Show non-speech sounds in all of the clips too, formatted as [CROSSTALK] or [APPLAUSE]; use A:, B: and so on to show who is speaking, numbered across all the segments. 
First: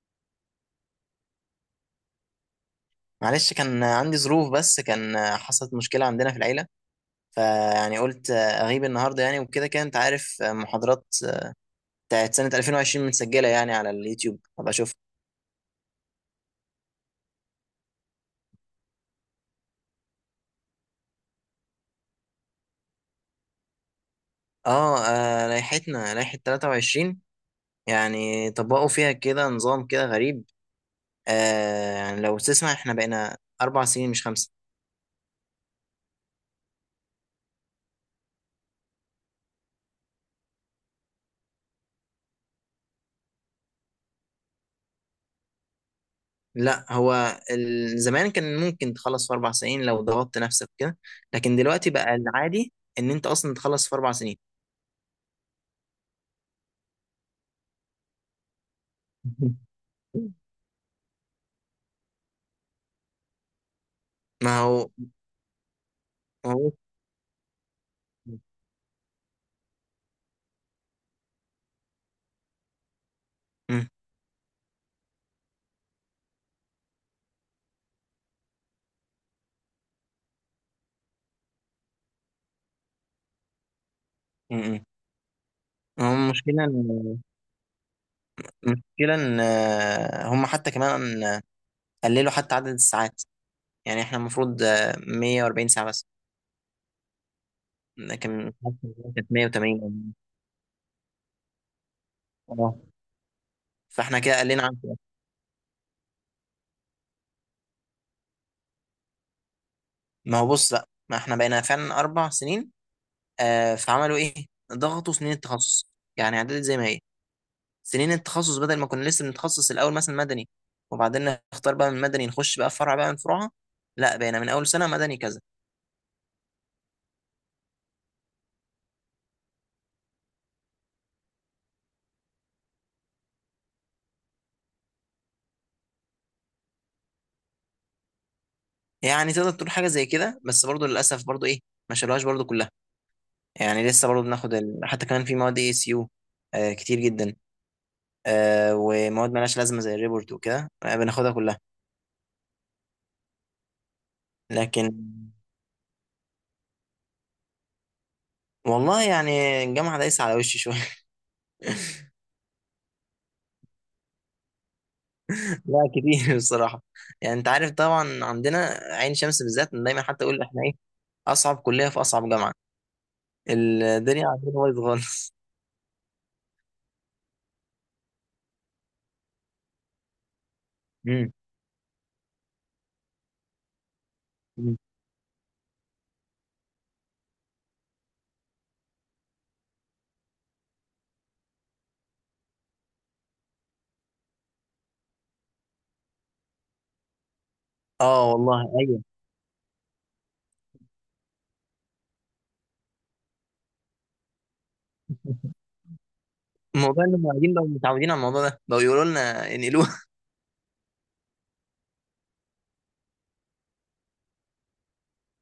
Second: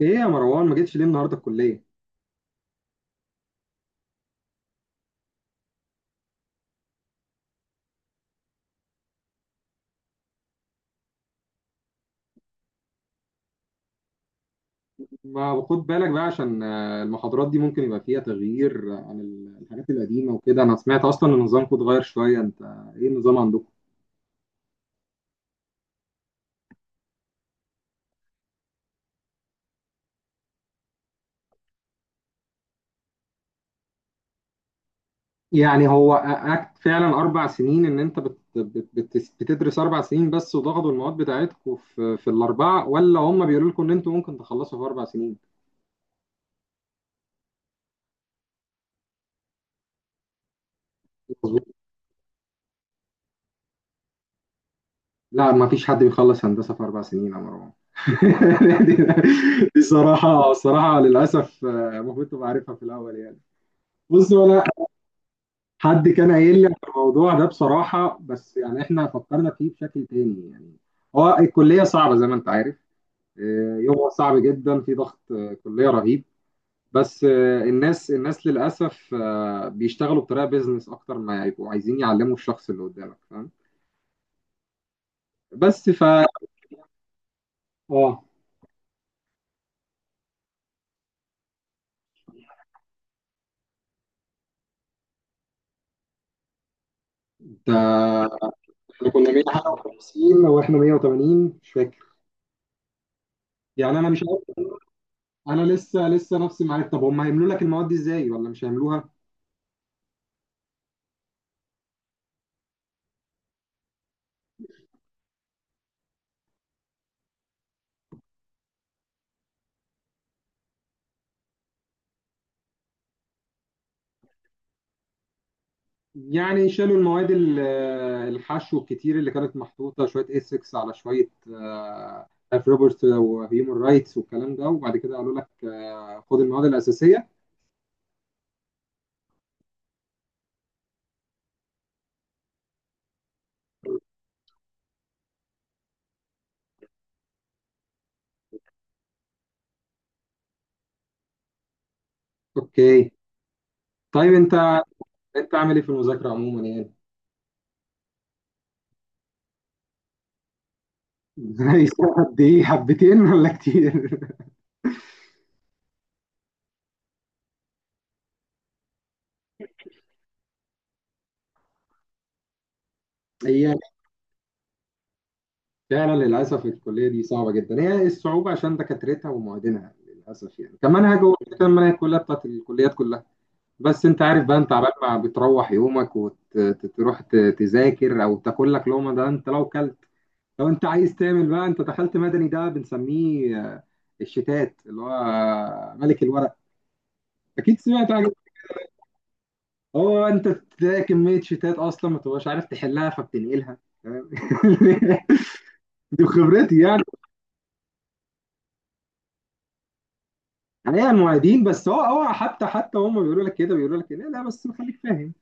A: ايه يا مروان، ما جيتش ليه النهارده الكليه؟
B: معلش، كان عندي ظروف بس كان حصلت مشكلة عندنا في العيلة. قلت أغيب النهاردة، يعني وكده كده أنت عارف محاضرات بتاعت سنة 2020 متسجلة يعني على اليوتيوب أبقى أشوف.
A: ما خد بالك بقى عشان المحاضرات دي ممكن يبقى فيها تغيير، عن الحاجات القديمه وكده. انا سمعت اصلا ان نظامكم اتغير شويه. انت ايه النظام عندكم؟
B: لائحتنا لائحة 23. يعني طبقوا فيها كده نظام كده غريب. يعني لو تسمع، إحنا بقينا أربع سنين مش خمسة.
A: يعني هو أكت فعلا اربع سنين ان انت بت بت بت بتدرس اربع سنين بس، وضغطوا المواد بتاعتكم في الاربعه، ولا هم بيقولوا لكم ان انتوا ممكن تخلصوا في اربع سنين؟
B: لا، هو زمان كان ممكن تخلص في أربع سنين لو ضغطت نفسك كده، لكن
A: مظبوط.
B: دلوقتي بقى العادي إن أنت أصلا تخلص في أربع سنين.
A: لا، ما فيش حد بيخلص هندسه في اربع سنين يا مروان. [LAUGHS] دي دي- دي صراحه
B: [LAUGHS]
A: الصراحه للاسف، المفروض تبقى عارفها في الاول يعني. بص،
B: ما
A: ولا
B: هو
A: حد كان قايل لي
B: هو
A: على الموضوع ده بصراحة، بس يعني احنا فكرنا فيه بشكل تاني يعني. هو الكلية صعبة زي ما انت عارف.
B: مم.
A: يومها صعب جدا، في ضغط، كلية رهيب. بس الناس للأسف بيشتغلوا بطريقة بيزنس أكتر ما يبقوا عايزين يعلموا الشخص اللي قدامك، فاهم؟
B: مم.
A: بس ف
B: هو المشكلة إن
A: اه
B: هم حتى كمان قللوا حتى عدد الساعات. يعني إحنا المفروض 140 ساعة بس،
A: انت،
B: لكن
A: احنا كنا
B: كانت 180.
A: 151 واحنا 180 مش فاكر.
B: اه،
A: يعني انا
B: فإحنا
A: مش
B: كده
A: عارف.
B: قلنا عن كده.
A: انا لسه نفسي معايا. طب هم هيعملوا لك المواد دي ازاي، ولا مش هيعملوها؟
B: ما هو بص بقى، ما إحنا بقينا فعلا أربع سنين. آه، فعملوا إيه؟ ضغطوا سنين التخصص. يعني عدلت زي ما هي. سنين التخصص بدل ما كنا لسه بنتخصص الأول مثلا مدني، وبعدين نختار بقى من مدني نخش بقى فرع بقى من فروعها، لا بقينا من أول سنة مدني كذا.
A: يعني شالوا المواد الحشو الكتير اللي كانت محطوطة، شوية اسكس على شوية، اف روبرت وهيومن رايتس والكلام ده، وبعد كده قالوا لك خد المواد الأساسية.
B: يعني تقدر تقول حاجه زي كده، بس برضو للاسف برضو ايه، ما شالوهاش برضو كلها. يعني لسه برضو بناخد حتى كمان في مواد اي اس يو كتير جدا. آه، ومواد مالهاش لازمه زي الريبورت وكده، آه بناخدها كلها
A: اوكي. طيب انت
B: لكن.
A: انت عامل ايه في المذاكرة عموما يعني؟
B: والله يعني الجامعه دايسه على وشي شويه. [LAUGHS]
A: [LAUGHS] زي قد ايه، حبتين ولا كتير؟
B: لا، كتير بصراحه. يعني انت عارف طبعا عندنا عين شمس بالذات، أنا دايما حتى اقول احنا ايه، اصعب كليه في اصعب جامعه.
A: [LAUGHS] هي
B: الدنيا عندنا بايظ خالص.
A: فعلا للأسف الكلية دي صعبة جدا. هي إيه الصعوبة؟ عشان دكاترتها ومعيدينها للأسف، يعني كمنهج
B: مم.
A: هو كان منهج كلها بتاعت الكليات كلها. بس انت عارف بقى، انت
B: مم.
A: عبال ما بتروح يومك وتروح تذاكر او تاكل لك لقمه، ده انت لو كلت. لو انت عايز تعمل بقى، انت دخلت مدني ده بنسميه الشتات، اللي هو ملك الورق. اكيد سمعت
B: اه
A: حاجه.
B: والله ايوه.
A: هو انت تلاقي كميه شتات اصلا ما تبقاش عارف تحلها فبتنقلها. فاهم؟ [LAUGHS] دي خبرتي يعني.
B: الموضوع ان المعيدين بقوا متعودين على الموضوع ده، بقوا يقولوا لنا انقلوها.
A: عليها المعيدين، بس هو حتى هم بيقولوا لك كده، لا بس خليك فاهم،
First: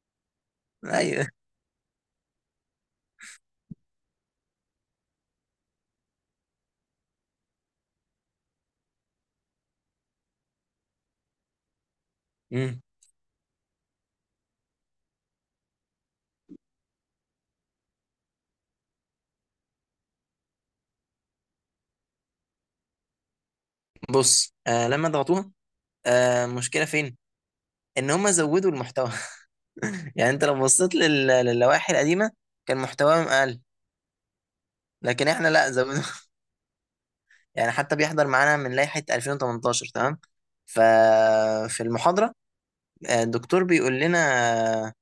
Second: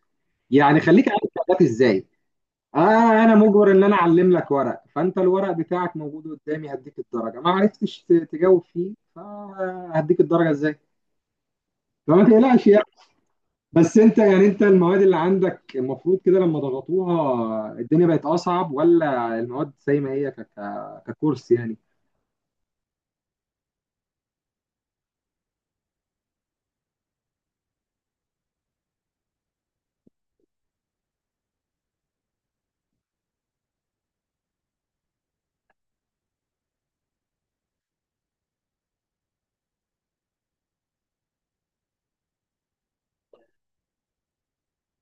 A: يعني
B: [LAUGHS]
A: خليك عارف
B: ايوه.
A: شغالات ازاي. آه، أنا مجبر إن أنا أعلم لك ورق، فأنت الورق بتاعك موجود قدامي، هديك الدرجة. ما عرفتش تجاوب فيه، فهديك الدرجة إزاي؟ فما تقلقش
B: مم.
A: يعني. بس أنت يعني، أنت المواد اللي عندك المفروض كده لما ضغطوها الدنيا بقت أصعب، ولا المواد زي ما هي ك... ك... ككورس يعني؟
B: بص، آه لما ضغطوها آه، مشكلة فين؟ إن هم زودوا المحتوى. [LAUGHS] يعني أنت لو بصيت للوائح القديمة كان محتواهم أقل، لكن إحنا لا زودوا. [LAUGHS] يعني حتى بيحضر معانا من لائحة 2018، تمام؟ ففي المحاضرة الدكتور بيقول لنا، آه،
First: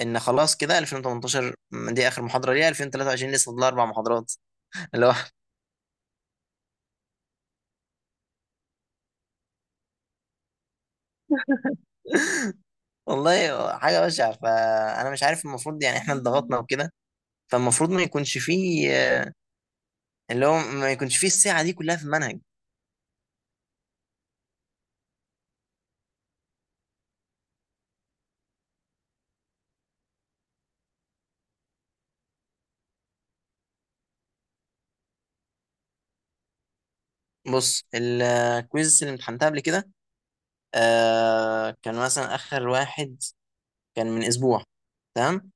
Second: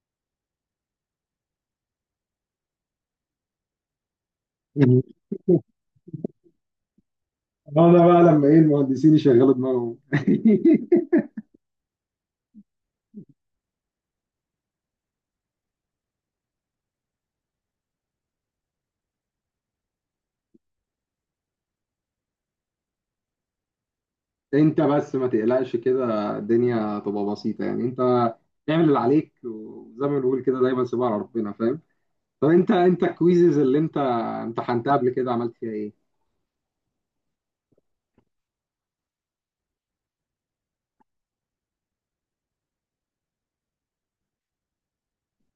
B: إن خلاص كده 2018 دي آخر محاضرة ليها، 2023 لسه فاضل أربع محاضرات. [LAUGHS] اللي هو،
A: [LAUGHS] أنا بقى لما إيه، المهندسين يشغلوا دماغهم. [LAUGHS]
B: والله حاجة بشعة، فأنا مش عارف المفروض يعني إحنا اتضغطنا وكده، فالمفروض ما يكونش فيه، اللي هو ما يكونش فيه الساعة دي كلها في المنهج.
A: انت بس ما تقلقش، كده الدنيا تبقى بسيطة يعني. انت اعمل اللي عليك، وزي ما بنقول كده دايما سيبها على ربنا، فاهم؟ طب انت الكويزز اللي انت امتحنتها قبل كده عملت فيها ايه؟
B: بص الكويز اللي امتحنتها قبل كده آه، كان مثلا آخر واحد كان من أسبوع، تمام؟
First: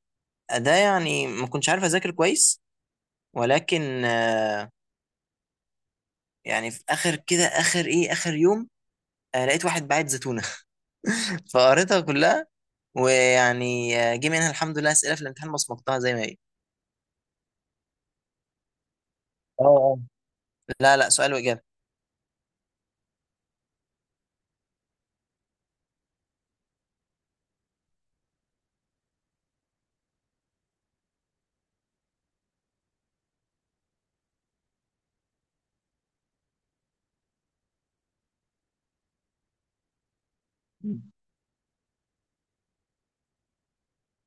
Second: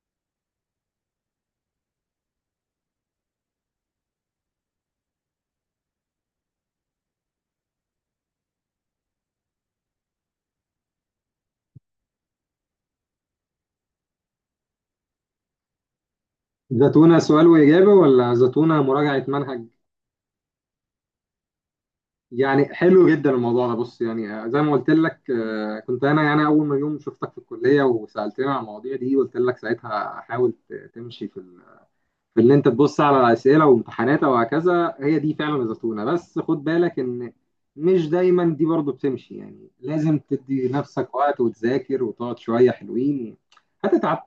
B: ده يعني ما كنتش عارف أذاكر كويس، ولكن آه، يعني في آخر كده، آخر يوم آه، لقيت واحد باعت زيتونة. [LAUGHS] فقريتها كلها، ويعني آه، جه منها الحمد لله أسئلة في الامتحان بصمتها زي ما هي.
A: زتونة سؤال وإجابة، ولا زتونة مراجعة منهج؟
B: اه. لا, سؤال وإجابة.
A: يعني حلو جدا الموضوع ده. بص، يعني زي ما قلت لك، كنت انا يعني اول ما يوم شفتك في الكلية وسألتني عن المواضيع دي قلت لك ساعتها حاول تمشي في اللي انت تبص على اسئله وامتحانات وهكذا. هي دي فعلا الزتونه. بس خد بالك ان مش دايما دي برضو بتمشي يعني. لازم تدي
B: مم.
A: نفسك وقت وتذاكر وتقعد شويه حلوين. هتتعب،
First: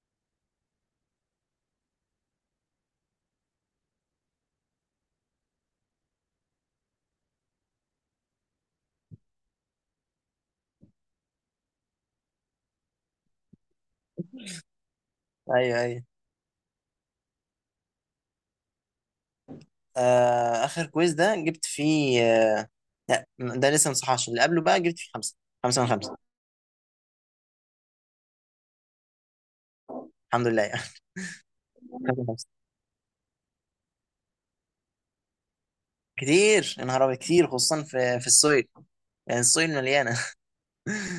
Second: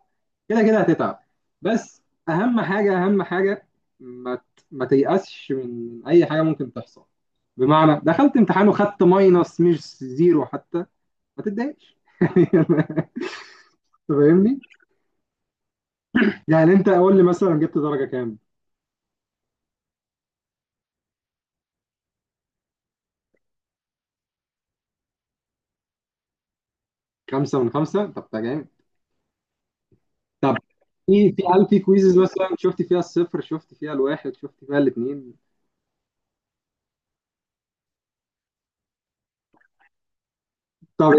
A: كده كده هتتعب. بس اهم حاجه، اهم حاجه ما تيأسش من اي حاجه ممكن تحصل. بمعنى دخلت امتحان وخدت ماينس، مش زيرو حتى، ما تتضايقش. [LAUGHS] يعني فاهمني؟
B: ايوه ايوه.
A: يعني انت قول لي مثلا جبت درجه كام.
B: آه اخر كويز ده جبت فيه، لا ده لسه ما صحاش. اللي قبله بقى جبت فيه خمسه، خمسه من خمسه.
A: خمسة من خمسة، طب ده جامد.
B: الحمد
A: طب،
B: لله يعني. [LAUGHS]
A: في في هل في
B: خمسه من
A: كويزز
B: خمسه
A: مثلا شفت فيها الصفر، شفت فيها الواحد، شفت فيها الاثنين؟
B: كتير يا نهار أبيض، كتير خصوصا في السويل. يعني السويل مليانه. [LAUGHS]
A: طب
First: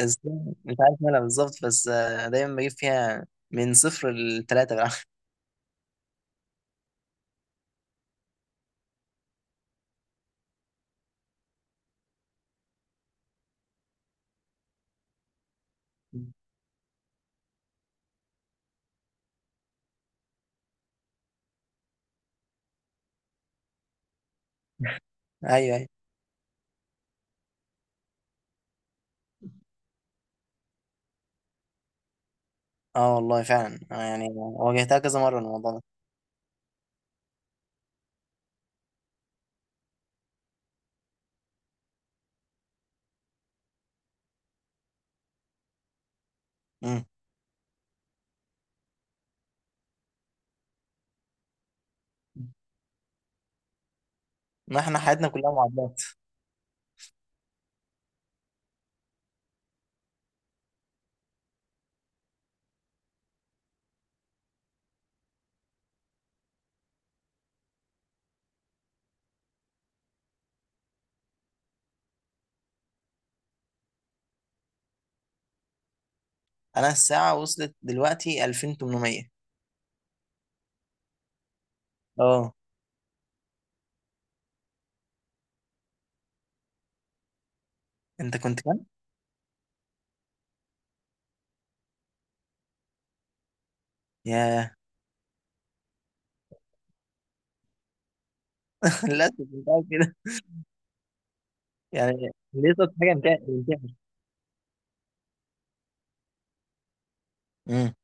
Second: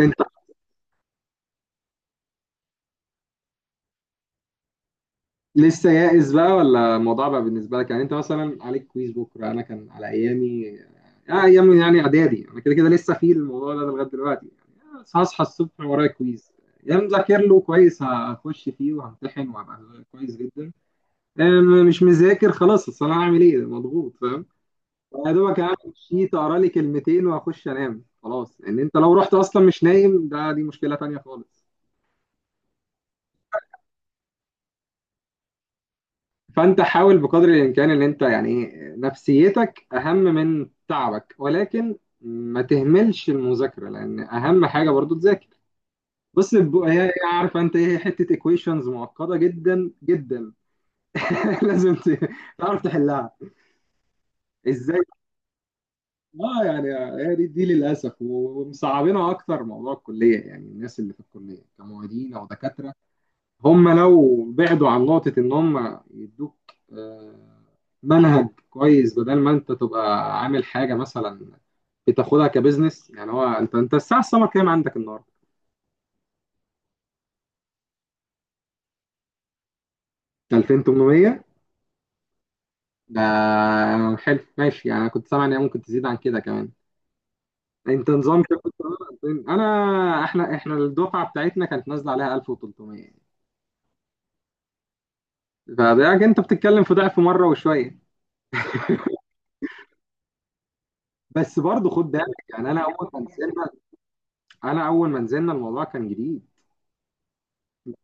A: انت
B: مش عارف مالها بالظبط، بس آه، دايما بجيب فيها من صفر لثلاثه بقى.
A: لسه يائس بقى، ولا الموضوع بقى بالنسبه لك يعني؟ انت مثلا عليك كويز بكره. انا كان على ايامي، ايام يعني اعدادي، انا كده كده لسه في الموضوع ده لغايه دلوقتي يعني. هصحى الصبح ورايا كويز، يا مذاكر له كويس هخش فيه وهمتحن وهبقى كويس جدا، مش مذاكر خلاص، اصل انا هعمل ايه مضغوط. يا
B: [LAUGHS]
A: دوبك اعمل
B: ايوه ايوه.
A: شيت اقرا لي كلمتين واخش انام خلاص، ان انت لو رحت اصلا مش نايم، ده دي مشكله تانية خالص.
B: اه والله فعلا، آه يعني واجهتها كذا مره الموضوع ده.
A: فانت حاول بقدر الامكان ان انت يعني نفسيتك اهم من تعبك، ولكن ما تهملش المذاكره، لان اهم حاجه برضو تذاكر. بص، هي
B: مم.
A: هي عارفه انت، ايه حته ايكويشنز معقده جدا جدا. [LAUGHS] لازم تعرف تحلها
B: ما احنا
A: ازاي.
B: حياتنا كلها معادلات.
A: اه يعني، هي دي للاسف ومصعبينها اكتر. موضوع الكليه يعني، الناس اللي في الكليه كمعيدين او دكاتره هم لو بعدوا عن نقطة إن هم يدوك آه، منهج كويس، بدل ما أنت تبقى عامل حاجة مثلا، بتاخدها كبزنس يعني. هو أنت الساعة السمر كام عندك النهاردة؟
B: انا الساعه وصلت دلوقتي 2800.
A: 2800.
B: اه.
A: ده حلو، ماشي يعني. أنا كنت سامع إن هي ممكن تزيد عن كده كمان. أنت
B: انت
A: نظام كام
B: كنت
A: كنت
B: كام؟
A: عامل؟ أنا، إحنا الدفعة بتاعتنا كانت نازلة عليها 1300 يعني.
B: ياه.
A: فده أنت بتتكلم في ضعف مرة وشوية.
B: [LAUGHS] للاسف كنت قاعد كده.
A: بس برضه خد
B: يعني
A: بالك يعني،
B: ليه صوت حاجه انت.
A: أنا أول ما نزلنا الموضوع كان جديد.
B: امم.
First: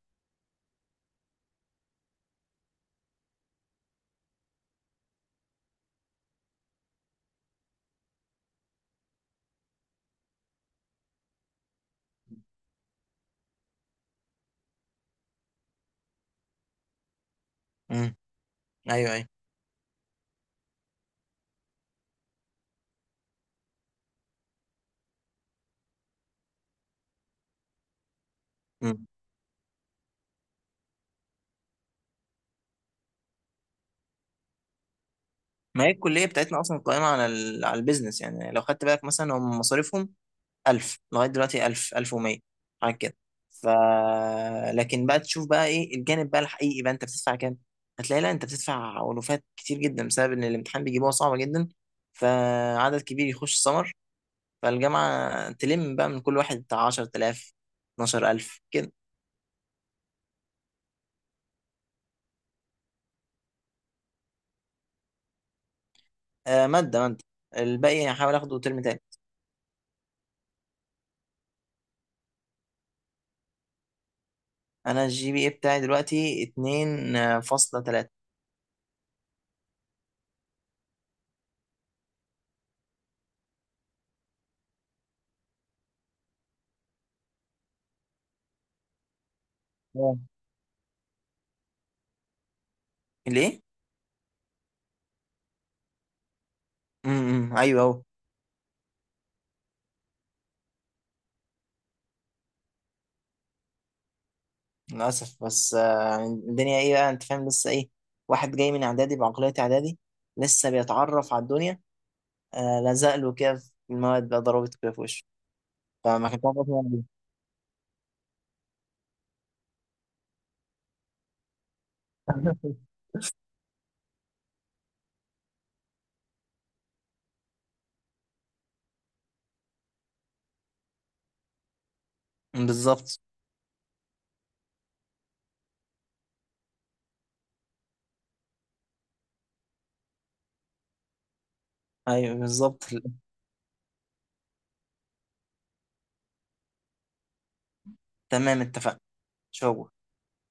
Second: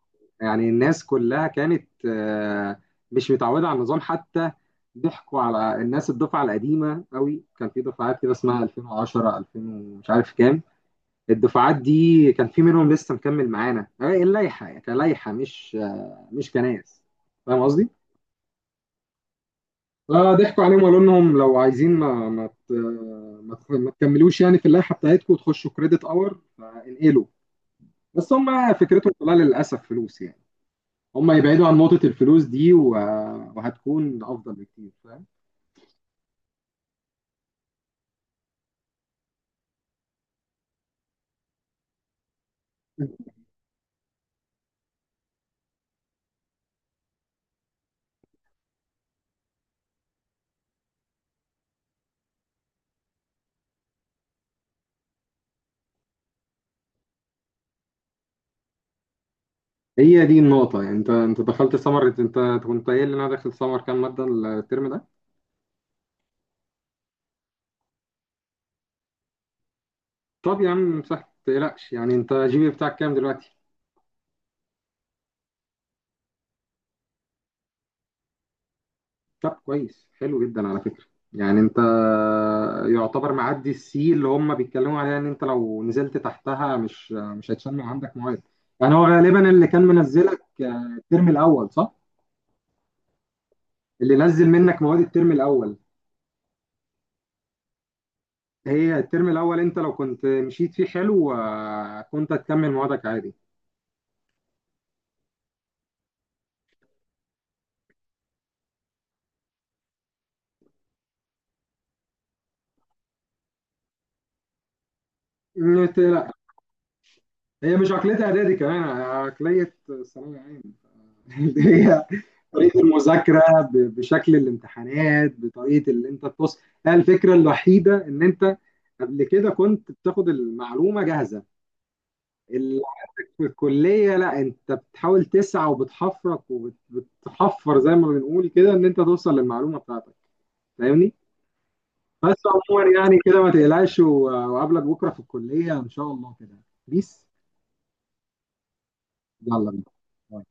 A: يعني الناس كلها كانت مش متعودة على النظام حتى. ضحكوا على الناس الدفعة القديمة قوي. كان في دفعات كده اسمها 2010، 2000، ومش عارف كام. الدفعات دي كان في منهم لسه مكمل معانا، اللائحة كلائحة، مش مش كناس. فاهم قصدي؟
B: امم. ايوه ايوه.
A: فضحكوا عليهم وقالوا لهم لو عايزين، ما ما ت- ما تخ- ما تكملوش يعني في اللائحة بتاعتكم، وتخشوا كريدت اور فانقلوا. بس هم
B: امم.
A: فكرتهم كلها للأسف فلوس يعني. هم يبعدوا عن نقطة الفلوس دي وهتكون أفضل بكتير، فاهم؟
B: ما هي الكليه بتاعتنا اصلا قائمه على البيزنس. يعني لو خدت بالك مثلا، هم مصاريفهم 1000 لغايه دلوقتي، 1000، 1100، حاجه كده. ف لكن بقى تشوف بقى ايه الجانب بقى الحقيقي، بقى انت بتدفع كام؟ هتلاقي لا، انت بتدفع ألوفات كتير جدا بسبب ان الامتحان بيجيبوها صعبه جدا، فعدد كبير يخش سمر، فالجامعه تلم بقى من كل واحد بتاع 10,000، 12,000 كده.
A: هي دي النقطة يعني. أنت دخلت سمر. أنت كنت قايل لي إن أنا داخل سمر كام مادة الترم ده.
B: آه ماده. الباقي هحاول اخده ترم تاني.
A: طب يا عم صح، ما تقلقش يعني. أنت جي بي بتاعك كام دلوقتي؟
B: انا الجي بي اي بتاعي دلوقتي اتنين آه، فاصلة تلاتة.
A: طب كويس، حلو جدا على فكرة. يعني أنت يعتبر معدي السي اللي هم بيتكلموا عليها، إن أنت لو نزلت تحتها مش هتشمع عندك مواد. يعني هو غالبا اللي كان
B: آه.
A: منزلك الترم الأول صح؟
B: ليه؟
A: اللي نزل منك مواد الترم الأول،
B: امم. ايوه اهو.
A: هي الترم الاول انت لو كنت مشيت فيه حلو، كنت هتكمل موادك عادي.
B: للاسف بس آه، الدنيا ايه بقى، انت فاهم لسه ايه، واحد جاي من اعدادي بعقلية اعدادي لسه بيتعرف على الدنيا، آه لزق له كده في المواد بقى، ضربته كده في وشه،
A: إنت-
B: فما كنت عارف أصلاً يعني.
A: هي مش عقليه اعدادي، كمان عقليه ثانوي عام. [LAUGHS] اللي هي طريقه
B: إيه.
A: المذاكره بشكل الامتحانات، بطريقه اللي انت بص. هي الفكره الوحيده، ان انت قبل كده كنت بتاخد المعلومه جاهزه.
B: [LAUGHS]
A: ال-
B: بالظبط.
A: في الكليه لا، انت بتحاول تسعى وبتحفرك، وبتحفر زي ما بنقول كده، ان انت توصل للمعلومه بتاعتك. فاهمني؟
B: ايوه
A: بس
B: بالظبط.
A: عموما يعني كده ما تقلقش، وقابلك بكره في الكليه ان شاء الله كده. بيس.
B: تمام، اتفقنا.
A: يلا
B: شو
A: بينا.